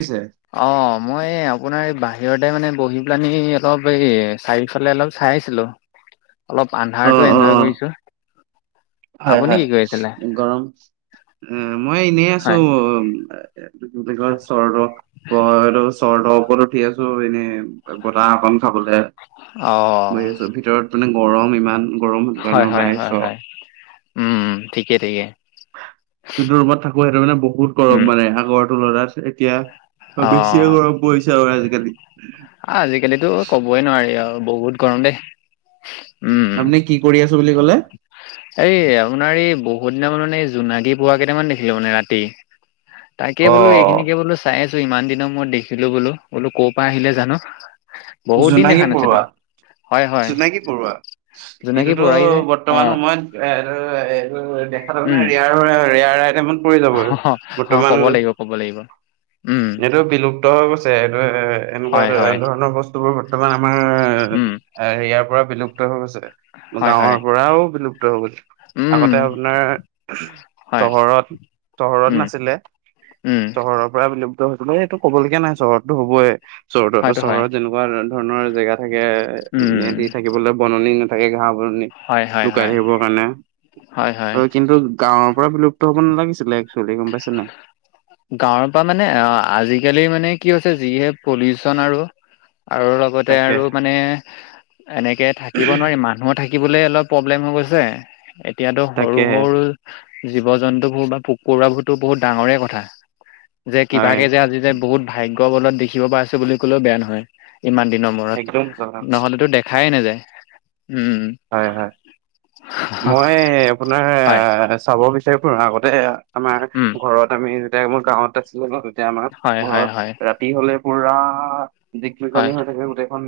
পিছে অ', মই এই আপোনাৰ এই বাহ বাহিৰতে মানে বহি পেলানি অলপ এই চাৰিওফালে অলপ চাই আছিলো। অলপ অ আন্ধাৰটো অ এন্জয় কৰিছো। 'হয়', 'হয়' গৰম, উম-মই এনেই আছো হয়। এটো কি বুলি কয় চৰ্দ এটো চৰ্দৰ ওপৰতো উঠি আছো এনেই বতাহ অকন খাবলে অ', বহি আছো, ভিতৰত মানে গৰম ইমান। গৰম হয়, দোকানলে হয়, ওলাই হয়, আহিছোঁ আৰু। হয়। উম, ঠিকে-ঠিকে। যোনটো ৰুমত থাকো সেইটো মানে বহুত গৰম উম, মানে আগৰটো তুলনাত এতিয়া ত', অ', বেছিয়ে গৰম পৰিছে আৰু আজিকালি। আজিকালিতো কবই নোৱাৰি আৰু বহুত গৰম দেই। উম', আপুনি কি কৰি আছো বুলি ক'লে এই আপোনাৰ এই বহুত সিদিনা মই মানে এই জোনাগী পৰুৱা কেইটামান দেখিলো মানে ৰাতি, তাকে অ বোলো এইখিনিকে বোলো চাই বোলো ইমান দিনৰ মত দেখিলো বোলো, বোলো ক'ৰ পৰা আহিলে জানো। বহুত দিন জোনাকী দেখা পৰুৱা? নাছিলোঁ। হয়, হয়, জোনাকী পৰুৱা, জোনাকী এইটোতো পৰুৱা এই যে বৰ্তমান অ', সময়ত এ-এইটো-এইটো দেখা উম। তাৰমানে ৰেয়াৰ হৈ ৰেয়াৰ আৰু ৰেয়াৰ আইটেমত পৰি যাব অ অ', বৰ্তমান ক'ব লাগিব ক'ব লাগিব উম এইটো বিলুপ্ত হৈ গৈছে। এইটো এ-এনেকুৱা হয় হয় ধৰণৰ বস্তু বোৰ বৰ্তমান আমাৰ উম ইয়াৰ পৰা বিলুপ্ত হৈ গৈছে হয় গাঁৱৰ হয় পৰাও বিলুপ্ত হৈ গৈছে। উম আগতে আপোনাৰ হয় চহৰত-চহৰত উম নাছিলে। উম চহৰৰ পৰাই বিলোপ এইটো ক'বলগীয়া নাই চহৰতটো হবইে হয়তো হয় চহৰতৰ-চহৰত যেনেকুৱা ধৰণৰ জেগাত থাকে উম সিহঁতি থাকিবলৈ বননি নাথাকে ঘাহ বননি, হয় হয় লুকাই হয় থাকিবৰ কাৰণে হয় কিন্তু গাঁৱৰ পৰা বিলুপ্ত হব নালাগিছিলে। একচুৱেলি গম পাইছে নাই। গাঁৱৰ পৰা মানে অ-আজিকালি মানে কি হৈছে যিহে পলিউচ তন আৰু-আৰু লগতে তাকে। আৰু মানে এনেকে থাকিব নোৱাৰি মানুহো থাকিব কিবলে অলপ প্ৰব্লেম হৈ গৈছে, এতিয়াতো তাকেহে সৰু-সৰু, জীৱ জন্তুবোৰ বা পুক কৌৰাবোৰতো বহুত ডাঙৰে কথা, যে হয়। কিবাকে যে আজি যে বহুত ভাগ্য কবলত দেখিব পাইছো বুলি ক'লেও বেয়া নহয় ইমান দিনৰ মূৰত একদম সঁচা কথা কৈছা। নহলেতো দেখা খায়ে নাযায়। উম, হয় হয়, হ- মই এই আপোনাৰ হয়, চাব বিচাৰ [unintelligible] আগতে আমাৰ উম, ঘৰত আমি যেতিয়া মোৰ গাঁৱত আছিলো ন। এতিয়া আমাৰ হয়, হয়, ঘৰত হয়, ৰাতি হলে পুৰা হয়, জিকমিকনি হৈ থাকে গোটেইখন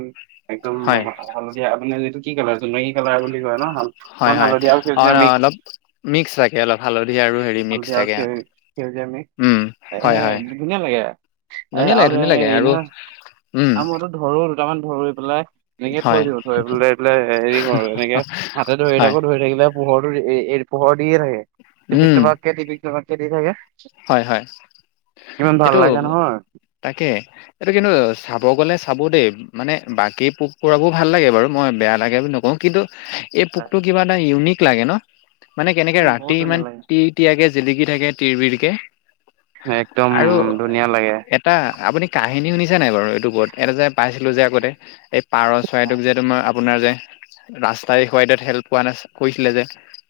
একদম হয়, [unintelligible] লগীয়া আপুনি আজি এইটো কি কালাৰটো নেগী কালাৰ বুলি কয় ন? হাল অকমান 'হয়'-'হয়' হালধীয়া আৰু সেউজীয়া মিক্স অ-অলপ মিক্স থাকে, অলপ হালধি আৰু হেৰি মিক্স থাকে [unintelligible] আমি, উম, এ হয়, হয়, ধুনীয়া লাগে, এ ধুনীয়া লাগে, আৰু ধুনীয়া তেনেকে লাগে হেৰি আৰু নহয় উম, আৰু মইতো ধৰো দুটামান ধৰি পেলাই এনেকে থৈ হয়, দিওঁ, থৈ পেলাই-পেলাই হেৰি কৰো, এনেকে হাতে ধৰি হয়, থাকো ধৰি থাকিলে পোহৰটো [unintelligible] পোহৰ লিকি থাকে টিপিক টাপাক টিপিক টাপাকে দি থাকে 'হয়'-'হয়' ইমান এইটো, ভাল লাগে নহয় তাকে, এইটো কিন্তু চাব গ'লে চাব দেই মানে বাকী পোক পৰাবোৰ ভাল লাগে বাৰু মই বেয়া লাগে বুলি নকওঁ কিন্তু এই পোকটো কিবা এটা ইউনিক লাগে ন মানে কেনেকে উম, ৰাতি বহুত ধুনীয়া ইমান লাগে। তি তিয়াগে জিলিকি থাকে তিৰ বিৰকে একদম আৰু ধুনীয়া লাগে এটা আপুনি কাহিনী শুনিছা নাই বাৰু ইউটউবত এটা যে পাইছিলো যে আগতে এই পাৰ চৰাইটোক যে তোমাৰ আপোনাৰ যে ৰাস্তাই খুৱাইডত হেল্প পোৱা না কৈছিলে যে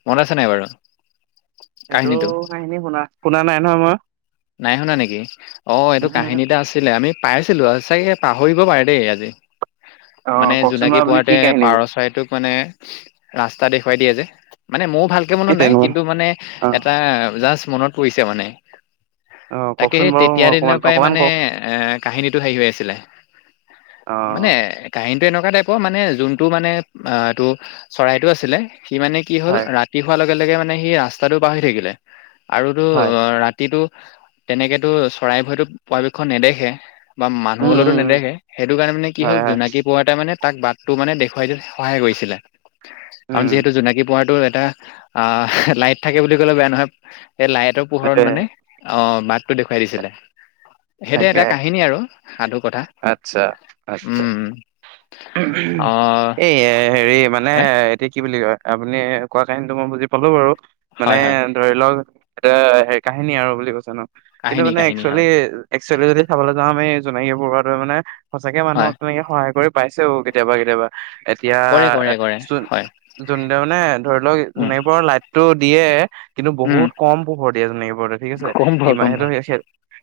মনত আছে নাই বাৰু? সেইটো কাহিনীটো কাহখিনী শুনা শুনা নাই নহয় মই। নাই শুনা নেকি? অ' এইটো কাহিনীটা আছিলে আমি পাই আছিলো আৰু চাগে পাহৰিব পাৰে দেই আজি। অ মানে কওকচোন জোনাকী বাৰু আপুনি কি পৰুৱাটোৱে কাহিনী পাৰ এই চৰাইটোক মানে, ৰাস্তা দেখুৱাই দিয়ে যে মানে মোৰো ভালকে মনত নাই, তেনেকুৱা কিন্তু মানে অ এটা জাষ্ট মনত পৰিছে মানে। অ তাকে কওকচোন সেই বাৰু মই তেতিয়াৰ দিনৰ অকমান পৰাই অকমান মানে কওক এ, কাহিনীটো হেৰি হৈ আছিলে অ মানে কাহিনী তেনেকুৱা টাইপৰ মানে যোনটো মানে অ, এইটো চৰাইটো আছিলে সি মানে কি হল, হয় ৰাতি হোৱাৰ লগে-লগে মানে সি ৰাস্তাটো পাহৰি থাকিলে আৰু তোৰ হয় অ, ৰাতিটো তেনেকেতো চৰাই বোৰেটো পৰাপক্ষত নেদেখে। বা উম মানুহলেওতো উম উম নেদেখে, সেইটো কাৰণে মানে কি হয় হ'ল হয় জোনাকী পৰুৱাটোৱে মানে তাক বাটটো মানে দেখুৱাই দিয়াত সহায় কৰিছিলে, কাৰণ উম যিহেতু জোনাকী পৰুৱাটো এ টা অ, লাইট থাকে বুলি ক'লেও বেয়া নহয়, এই লাইটৰ পোহৰত তাকে মানে অ, বাটটো দেখুৱাই দিছিল, সেইটো এটা কাহিনী আৰু সাধু কথা আচ্ছা-আচ্ছা। উম অ এই হেৰি মানে, হয় এটো কি বুলি কয় আপুনি কোৱা কাহিনীটো মই বুজি পালোঁ বাৰু, মানে হয় হয় ধৰি লওক এতিয়া হেৰি কাহিনী আৰু বুলি কৈছে ন', কিন্তু কাহিনী মানে কাহিনী হয় একচুৱেলি-একচুৱেলি যদি চাবলৈ যাওঁ আমি জোনাকী পৰুৱাটোৱে মানে সচাকে হয় মানুহক তেনেকে সহায় কৰি পাইছেও কেতিয়াবা-কেতিয়াবা। এতিয়া কৰে কৰে কৰে যোন হয় জোনটো মানে ধৰি লওক উম জোনাকী পৰুৱাৰ লাইটটো দিয়ে কিন্তু উম বহুত কম পোহৰ দিয়ে জোনাকী পৰুৱাটোৱে ঠিক আছে, কম ভৰ কম ভৰ [unintelligible]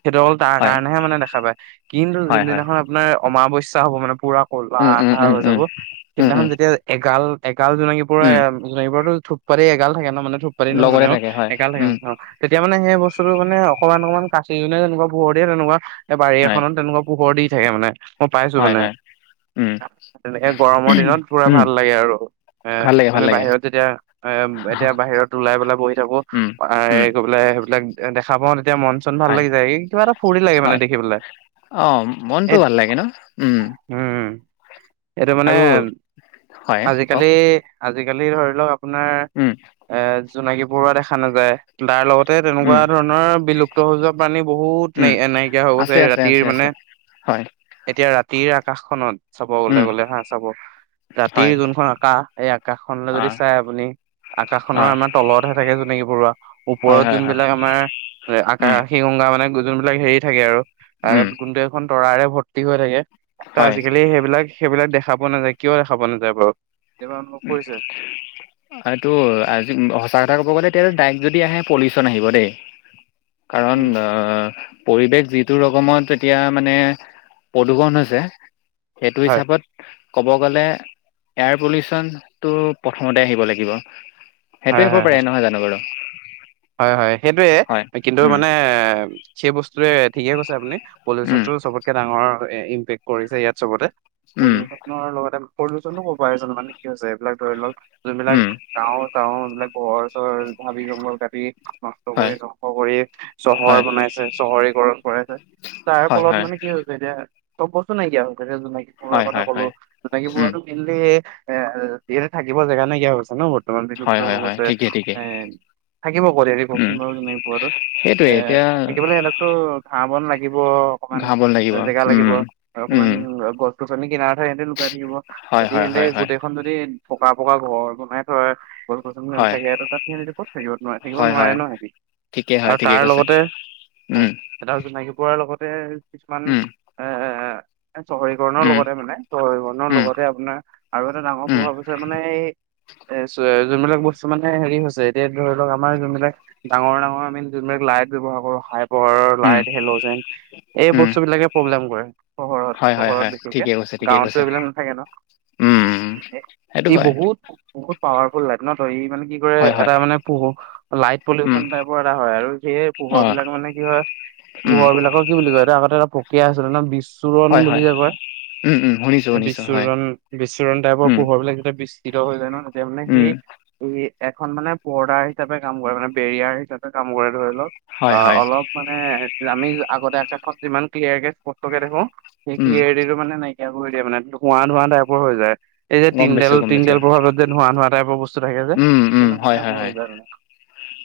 সেইটো অকল তাৰ হয় কাৰণেহে মানে দেখ খা পাই, কিন্তু হয় হয় যোনদিনাখন আপোনাৰ অমাৱস্যা হ'ব মানে পুৰা কলা উম উম আন্ধাৰ উম হৈ উম যাব, উম সিদিনাখন উম যেতিয়া এগাল গাল জোনাকী পৰুৱা উম এ জোনাকী পৰুৱাটো থোপ পাতি এগাল থাকে ন' মানে থুপ পাতি নহয় মানে লগতে আৰু, থাকে হয় এগাল থাকে অ, উম অ, তেতিয়া মানে সেই বস্তুটো মানে অকনমান-অকনমান কাচি জুনে যেনেকুৱা পোহৰ দিয়ে, তেনেুৱাকুৱা এ বাৰী হয় এখনত তেনেকুৱা পোহৰ দি থাকে মানে, মই পাইছোঁ হয় মানে হয় উম তেনেকে গৰমৰ দিনত পুৰা উম ভাল লাগে আৰু, এ ভাল লাগে ভাল আমি লাগে বাহিৰত যেতিয়া এ এতিয়া অহ, বাহিৰত ওলাই পেলাই বহি থাকো, উম উম কৈ পেলাই সেইবিলাক দেখা পাওঁ তেতিয়া মন চন ভাল হয় লাগি যায়, এই কিবা এটা ফূৰ্তি লাগে মানে হয় দেখিবলৈ। অ' মনটো ভাল লাগে ন? উম, উম এইটো মানে, আৰু হয় কওক আজিকালি-আজিকালি ধৰি লওক আপোনাৰ উম এ জোনাকী পৰুৱা দেখা নাযায়, তাৰ লগতে উম তেনেকুৱা ধৰণৰ বিলুপ্ত প্ত হৈ জুৱা প্ৰাণী বহুত উম নাই-নাইকিয়া হৈ আছে গৈছে, আছে আছে ৰাতিৰ আছে মানে হয়। এতিয়া ৰাতিৰ আকাশখননত চাবলে উম গলে হা চাব হয় ৰাতিৰ যোনখন আকাশ, এই আকাশখনলৈ অ যদি চাই আপুনি অ আকাশখনৰ আমাৰ তলতহে থাকে জোনাকী পৰুৱা, হয় ওপৰত হয় হয় যোনবিলাক আমাৰ উম আকাশী গংগা মানে যোনবিলাক হেৰি থাকে আৰু উম, খন তৰা ভৰ্তি হৈ থাকে, ত' হয় আজিকালি সেইবিলাক সেইবিলাক দেখা পোৱা নাযায়, কিয় দেখা পোৱা নাযায় বাৰু? এইবাৰ অনুভৱ কৰিছে এইটো আজি উম, সঁচা কথা ক'ব গ'লে এতিয়াটো ডাইৰেক্ট যদি আহে পলিউচন আহিব দেই, কাৰণ উম পৰিৱেশ যিটো ৰকমত এতিয়া মানে প্ৰদূৰষণ হৈছে সেইটো হয় হিচাপত ক'ব গ'লে, এয়াৰ পলিউচন [unintelligible] তোৰ প্ৰথমতে আহিব লাগিব, সেইটোয়ে হব পাৰে নহয় জানো বাৰু? 'হয়'-'হয়' সেইটয়ে হয় কিন্তু উম মানে, সেই বস্তুৱে ঠিকে কৈছে আপুনি, উম পলিউশ্যনটো চবতকে ডাঙৰ ইম্পেক্ট কৰিছে ইয়াত চবতে উম পলিউশ্যনৰ লগতে পলিউশ্যন নু কৰ পৰা আহিছে নো, মানে কি হৈছে এইবিলাক ধৰি লওক যোনবিলাক উম গাও চাও এইবিলাক ঘৰ চৰ হাবি জংঘল কাত নষ্ট হয় কৰি ধ্বংস কৰি চহৰ হয় বনাইছে, চহৰীকৰণ কৰাইছে তাৰ হয় ফলত মানে কি হৈছে এতিয়া চব বস্তু নাইকিয়া হৈছে, এতিয়া জোনাকী পৰুৱাৰ হয় হয় কথা হয় কলো, হয় জোনাকী উম পৰুৱাৰটো মেইনলি এ ইয়াতে থাকিব জেগা নাইকিয়া হৈছে ন বৰ্তমান বিলুপ্ত হয় হৈ হয় হয় গৈছে, ঠিকেই ঠিকেই এ থাকিব কত এতিয়া কওক উম ছোঁন বাৰু জোনাকী পৰুৱাটো, সেইটোৱে এ এতিয়া থাকিবলৈ সিহঁতকটু ঘাঁ বন লা গিব অকমান ঘাঁহ বন লাগিব জেগা লাগিব, উম অকমান উম গছ-গছনিৰ কিনাৰ সিহঁতে লুকাই থাকিব, হয় যদি হয় সিহতে হয় হয় গোটেইখন যদি পকা পকা ঘৰ বনাই থয় [unintelligible] হয় নাথাকে আৰু তাত সিঁহতিটু ক'ত থাকিব নোৱাৰে, থাকিব হয় নোৱাৰে হয় ন' সিহঁতি। ঠিকেই হয় আৰু ঠিকেই তাৰ কৈছে লগতে, হয়, উম, এটা হৈছে জোনাকী পৰুৱাৰ লগত [unintelligible] কিছুমান উম, এ চহৰীকৰণৰ উম, লগতে মানে, চহৰীকৰণৰ উম, লগতে আপোনাৰ আৰু এটা ডাঙৰ উম, প্ৰভাৱ হৈছে আপোনাৰ এই এ, যোনবিলাক বস্তু মানে হেৰি হৈছে এতিয়া ধৰি লওক, আমাৰ যোনবিলাক ডাঙৰ ডাঙৰ আমি যোনবিলাক লাইট ব্যৱহাৰ কৰোঁ, হাই পোহৰৰ উম, লাইট, হেল'জেন, এই উম, বস্তু বিলাকে প্ৰব্লেম কৰে পোহৰত। হয়, হয়, হয়, চহৰত বিশেষকে, ঠিকে কৈছে, ঠিকে কৈছে, গাঁৱতটো এইবিলাক নাথাকে ন'। উম, উম, সেইটো ই হয়, বহুত, বহুত পাৱাৰফুল লাইট ন', ত' ই মানে কি কৰে হয়, এ হয়, টা মানে পোহৰ লাইট উম, পলিউশন টাইপৰ এটা হয়, আৰু সেই পোহৰ অ', বিলাক মানে কি হয় উম, পোহৰ বিলাকক কি বুলি কয়, এ আগতে এটা প্ৰক্ৰিয়া আছিলে ন', বি চ্ছুৰণ হয়, বুলি হয়, যে কয়, উম, উম, শুনিছোঁ, এই শুনিছোঁ, হয়, বিচ্ছুৰণ, বিচ্ছুৰণ টাইপৰ উম, পোহৰ বিলাক যেতিয়া বিস্ফ ৰিত হৈ যায় ন', তেতিয়া মানে উম, কি, সি এখন মানে পৰ্দা হিচাপে কাম কৰে মানে, বেৰিয়াৰ হিচাপে কাম কৰে, ধৰি লওক অ, হয়, হয়, অলপ মানে আমি আগতে আকাশখন যিমান ক্লিয়াৰ কে স্পষ্টকে দেখো সেই উম, ক্লিয়াৰৰিতিটো মানে নাইকিয়া কৰি দিয়ে মানে, ধোঁৱা ধোঁৱা টাইপৰ হৈ যায়। এই যে গম তিনদাল, পাইছোঁ, গম তিনদাল পাইছোঁ, প্ৰভাৱত যে ধোঁৱা ধোঁৱা টাইপৰ বস্তু থাকে যে, উম, উম, তেনেকুৱা হয়, হয়, হয়, [unintelligible]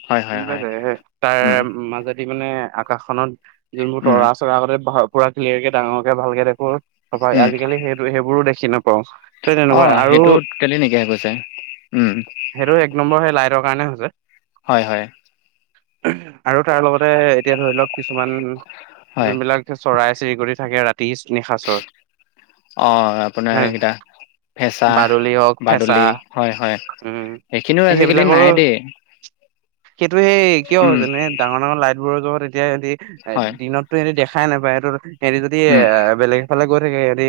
হয়, হয়, বুজি হয়, পাইছে, সেই তাৰে উম, মাজত মানে আকাশখনত, যোনবোৰ উম, তৰা চৰা আগতে ভা পুৰা ক্লিয়াৰ কে ডাঙৰকে ভালকে দেখো [unintelligible] উম, আজিকালি সেইটো, সেইবোৰো দেখি না সেই তেনেকুৱা অ', আৰু, সেইটো টোটেলি নাইকিয়া হৈ গৈছে, উম, সেইটো এক নম্বৰ হে লাইটৰ কাৰণে হৈছে। হয়, হয়, আৰু তাৰ লগতে এতিয়া ধৰি লওক, কিছুমান হয়, যোনবিলাক চৰাই চিৰিকতি থাকে, ৰাতি নিশাচৰ অ, আপোনাৰ হে এইকেইটা ফেঁচা, বাদুলি হওক ফেঁচা বাদুলি হয়-হয়, উম সেইখিনিও আজিকালি সেইবিলাকৰো, নাই দেই, সেইটোৱে কিয় উম, যেনে ডাঙৰ-ডাঙৰ লাইট বোৰৰ লগত জহত এট এতিয়াদি এ হয়, দিনতটো এহেতি দেখাই নাপায় সেইটোতো, সেহেঁতি যদি এ উম, বেলেগ এফালে গৈ থাকে দি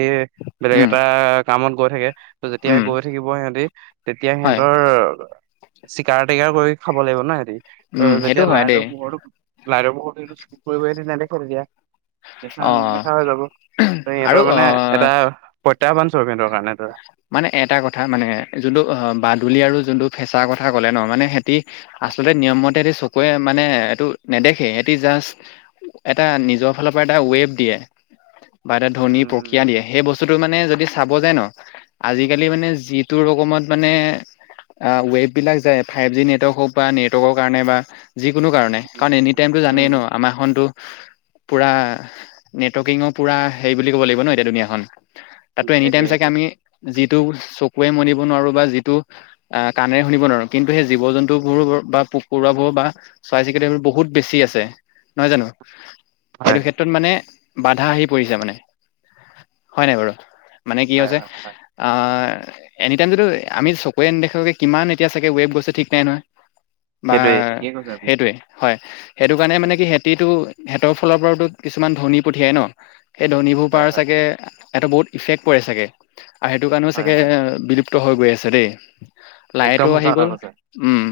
বেলেগ উম, এটা কামত গৈ থাকে। আৰু যেতিয়া উম, গৈ থাকিব সিহঁতি, তেতিয়া হয়। সিহঁতৰ চিকাৰ টিকাৰ কৰি খাব লাগিব ন সিহঁতি। উম, অ' সেইটো যেতিয়া হয় দেই। লাইটৰ পোহৰতো, লাইটৰ পোহৰ [unintelligible] চকুত পৰিব সিহঁতি নেদেখে তেতিয়া। দেখা অ, নেদেখা হৈ যাব। ত আৰু সিহঁতৰ অ, মানে এটা প্ৰত্যাহ্বান চৰুপ সিহঁতৰ। কাৰণে এইটো মানে এটা কথা মানে যোনটো অ', বাদ দূলি আৰু যোনটো ফেঁচাৰ কথা ক'লে ন, মানে সেহঁতি আচলতে নিয়মতে চকুৱে মানে এইটো নেদ দেখে, সিহঁতি জাষ্ট, এটা নিজৰ ফালৰ পৰা এটা ৱেব দিয়ে। বা এটা ধ্বনি উম প্ৰক্ৰিয়া দিয়ে, সেই বস্তুতোটো মানে যদি চাব যায় ন' আজিকালি মানে যিটো ৰকমত মানে অ, ৱেব বিলাক যায় ফাইভ জি নেটৱৰ্ক হওক বা, নেটৱৰ্কৰ কাৰণে বা যি কোনো কাৰণ নাই, উম কাৰণ এনি টাইমটো জানেই উম ন' আমাৰ খনতো পুৰা নেটৱৰ্কিঙৰ পুৰা, হেৰি বুলি ক'ব লাগিব ন' এতিয়া দুুনীয়াখন তাতটো এনি সেইটোৱে টাইম চাগে সেইটোৱে আমি যিটো চকুৰে মনিব নোৱাৰো বা, যিটো কাণেৰে শুনিব নোৱাৰো, কিন্তু সেই জীৱ জন্তু বোৰো বা পৰুৱা বোৰ, বা চৰাই চিৰিকতি এইবোৰ বহুত বেছি আছে, নহয় জানো? হয় এইটো ক্ষেত্ৰত মানে বাধা আহি পৰিছে মানে, হয় নাই বাৰু? মানে কি হয় হৈছে হয় অ', এনিটাইমটোতো আমি চকুৰে নেদেখাকে কিমান এতিয়া চাগে ৱেব গৈছে ঠিক নাই নহয়। বা, সেইটোৱে ঠিকেই কৈছে আপুনি সেইটোৱে হয়। সেইটো কাৰণে মানে কি সেহঁতিটো সেহেঁতৰ ফালৰ পৰাওতো কিছুমান দ্ধনী পঠিয়াই ন। সেই দ্ধনীবোৰ হয় পাৰা হয় চাগে এটা বহুত ইফেক্ট পৰে চাগে, আৰু সেইটো কাৰণেও হয় চাগে হয় বিলুপ ত হৈ গৈ আছে দেই। একদম লাইটো আহি গ'ল, উম।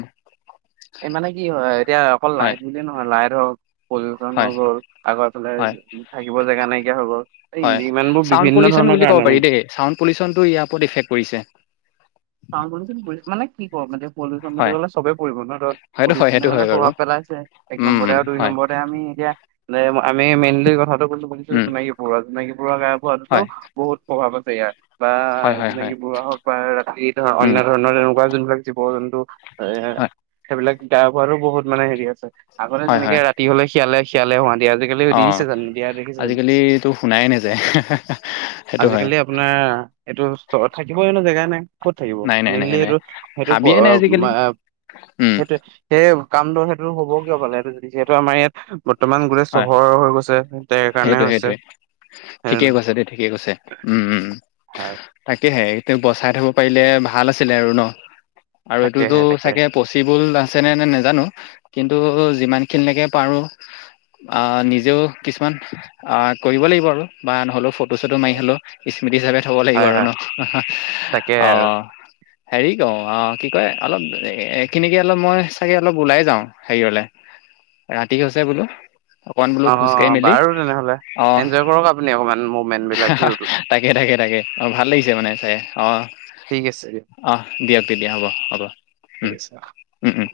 এ মানে কি হয় এতিয়া অকল হয় লাইট বুলিয়ে নহয়, লাইট হওক পলুচন হয় হৈ গ'ল, আগৰ এইফালে হয় থাকিব জেগা নাইকিয়া হৈ গ'ল। এই হয়, ইমানবোৰ চাউণ্ড বিভিন্ন পলিউশ্যন ধৰণৰ বুলি ক'ব কাৰণে মানে পাৰি দেই, চাউণ্ড পলিউশ্যনটো ইয়াৰ ওপৰত ইফেক্ট কৰিছে। চাওঁ বুলি [unintelligible] মানে কি ক মানে পলিউশ্যন বুলি হয় ক'লে চবে পৰিব ন, ত হয়টো হয় পলিউশ্যনে সেইটো মানে হয় বাৰু প্ৰভাৱ পেলাইছে। এক উম নম্বৰতে উম আৰু দুই হয় নম্বৰতে আমি এতিয়া নাই আমি মেইনলি কথাটো [unintelligible] উম জোনাকী পৰুৱা, জোনাকী পৰুৱা গায়ব হোৱাটোতো হয় বহুত প্ৰভাৱ আছে [unintelligible] বা হয় হয় হয় জোনাকী পৰুৱা হওঁক বা ৰাতি ধৰা উম অন্যধৰণৰ তেন কোৱা যোনবিলাক জীৱ জন্তু, এ হয় সেইবিলাক গায়ব হোৱাৰো বহুত মানে হেৰি আছে। আগতে হয় যেনেকে হয় ৰাতি হলে শিয়ালে-শিয়ালে হোৱা আজিকালি অ দিছে জানো দিয়া দেখিছে জানো? আজিকালিতো শুনাই নাযায় সেইটো হয় আজিকালি আপোনাৰ অ', এইটো চ থাকিবই ন জেগাত। ক'ত থাকিব, নাই নাই নাই মেইনলি নাই এইটো সেইটো হাবিয়ে নাই [unintelligible] আজিকালি উম সেইটোৱে, সেই কামটো সেইটো হ'ব কিয় পালে সেইটো যিহেটো আমাৰ ইয়াত বৰ্তমান গোটেই হয় চহৰ হৈ গৈছে [unintelligible] কাৰণে হৈছে। হয় ঠিকে কৈছে নহয় দেই ঠিকে কৈছে। উম, উম, উম হয় তাকেহে তেওঁ বচাই থব পাৰিলে ভাল আছিলে আৰু ন। আৰু এইটোতো তাকেহে তাকেহে চাগে পচিবল আছে নে নে নেজানো। কিন্তু যিমানখিনিলেকে পাৰোঁ আ, নিজেও কিছুমান আ, কৰিব লাগিব আৰু বা নহলেওঁ ফ বস্তুটো মাৰি হলেও স্মৃতি হিচাপে থব লাগিব হয় আৰু হয় ন তাকেহে [inaudible] অ। আৰু হেৰি কওঁ অ', কি কয় অলপ এখিনিকে অলপ মই চাগে অলপ ওলাই যাওঁ হেৰিয়লে। ৰাতি হৈছে বোলো, অকণ বোলো অ খোজ কাঢ়ি মেলি। বাৰু তেনেহ'লে অ' এনজয় কৰক আপুনি অকমান মুভমেন্ট বিলাক ভিউটো [inaudible] তাকে-তাকে। তাকে অ', ভাল লাগিছে মানে চায় অ'। ঠিক আছে দিয়া। অ দিয়ক তেতিয়া হ'ব, হ'ব। ঠিক উম আছে অ। উম উম